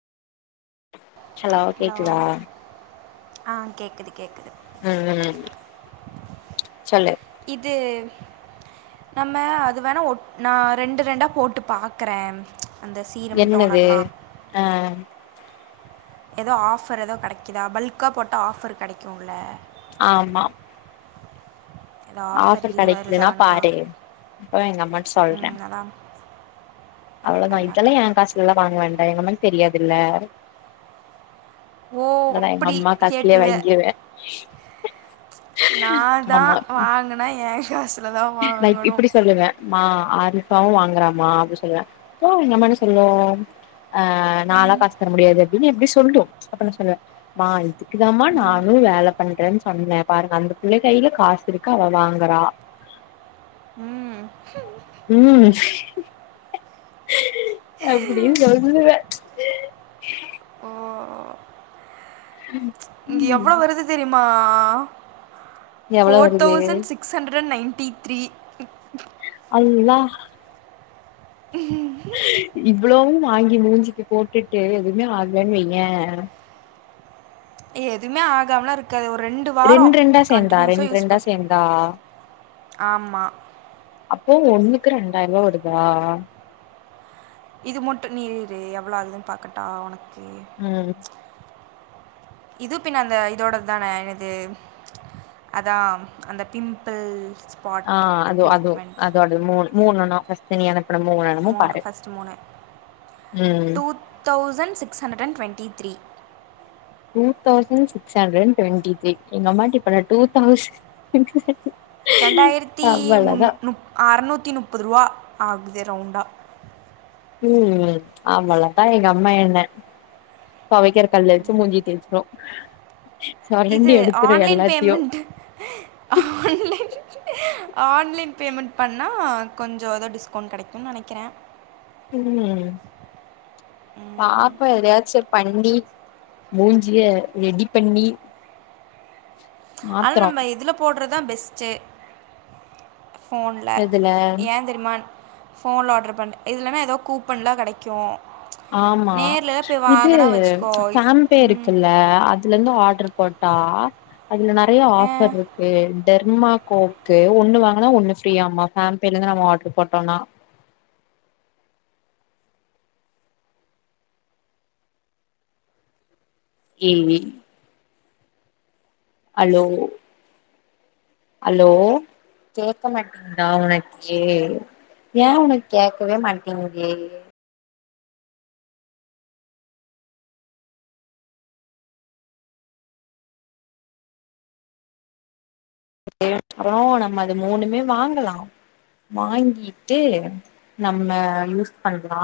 hello ஆ கேக்குது கேக்குது ம் ம் சொல்லு இது நம்ம அது வேணா ஒட் நா ரெண்டு ரெண்டா போட்டு பாக்கற என்னது ஆ ஏதோ ஆஃபர் ஏதோ கெடைக்குதா பல்க்கா போட்டா ஆஃபர் கெடைக்கும்ல ஆமா ஏதோ ஆஃபர் இது கெடைக்குதுன்னா வருதான்னு பா பாரு அப்ப எங்க அம்மாட்ட சொல்ற ம் அதான் அவ்வளவுதா பார்க்குறேன் இதெல்லா பார்க்குறேன் ஏ காசுலல்லா வாங்க வேண்டா எங்கம்மாக்கு தெரியாதுல்ல ஓ அதெல்லா எங்க அப்படி அம்மா காசுலயே கேட்டுருவ வாங்கிருவே நான்தா ஆமா வாங்குனா ஏ காசு நா இப்பிடி சொல்லுவ மா ஆரிஃபாவு வாங்குறாம்மா அப்டின்னு சொல்லுவ அப்போ எங்கம்மா என்னை சொல்லு ஆ நாலா காசு தர முடியாது அப்டின்னு எப்டி சொல்லும் அப்ப நா சொல்லுவ மா இது க்குதாம்மா நானு வேல பண்றன்னு சொன்ன பாருங்க அந்த புள்ள கையில காசு இருக்கு அவ வாங்குறா ம் ம் அப்டினு சொல்லுவ ஓ [inaudible] இங்க எவ்ளோ வருது தெரியுமா எவ்ளோ ஃபோர் வருது தௌசண்ட் சிக்ஸ் சிஸ் ஹண்டர் நைன்ட்டி த்ரீ அல்லா இவ்ளோவு வாங்கி மூஞ்சிக்கு போட்டுட்டு எதுவுமே ஆகலன்னு வைய எதுவுமே ஆகாம இருக்காது ஒரு ரெண்டு வாரோ ரெண்டா சேந்தா கண்டினியூஸா ரெண்டு யூஸ் ரெண்டா பண்ணு சேந்தா ஆமா அப்போ ஒண்ணுக்கு ரெண்டாயிரம் ரூபா வருதா இது மட்டு நீ இரு எவ்வளோ ஆகுதுன்னு பாக்கட்டா உனக்கு ம் இது பின்ன அந்த இதோட தா எனது அதா அந்த பிம்பிள்ஸ் ஆ அது அதும் அது அது மூ மூணாண்ணா பஸ் ட்டு நீ அனுப்புன மூன்னான்னு மூணு பாரு ஃபஸ்ட்டு ம் thousand six hundred twenty three two thousand six hundred twenty three எங்கஅம்மா ட இப்ப டூ தௌசண்ட் ரெண்டாயிரத்தி முன் அவ்வளதா மு அ அறநூத்தி முப்பது ரூபா ஆகுது ரவுண்டா ம் ம் அவ்லத் தா எங்க அம்மா என்ன துவைகர கல்ல வச்சு மூஞ்சி தேச்சுரு இது online payment online online payment பண்ணா கொஞ்சோ ஏதோ டிஸ்கவுண்ட் கிடைக்கும்னு நினைக்கிறே ம் பாப்போம் எதாச்சு பண்டி மூஞ்சிய ரெடி பண்ணி ஆனால் மாத்துறோ நம்ம இதில்ல போடுறதான் பெஸ்ட்டு போஃன்ல எதுல ஏங்க ரிமான் ஃபோன்ல்ல ஆர்டர் பண்ண இல்லன்னா எதாவது கூப்பன்லாம் கிடைக்கும் ஆமா நேர்லலாம் போய் இது வாங்கினா வச்சுக்கோ ஃபேன்பே ம், இருக்குல்ல அதுல இருந்து ஆர்டர் போட்டா அதுல நிறைய ஆ ஆஃபர் இருக்கு டெர்மா கோக்கு ஒன்னு வாங்குனா ஒன்னு ஃப்ரீய ஆம்மா ஃபேன்பேலருந்து நம்ம ஆர்ட்ரு போட்டோம்னா ஏய் ஏய் அலோ ஹலோ கேக்க மாட்டேங்கதா உனக்கே ஏன் உனக்கு கேட்கவே மாட்டேங்கேது ஒகே அப்புறம் நம்ம அது மூணுமே வாங்கலாம் வாங்கிட்டு நம்ம யூஸ் பண்ணலாம்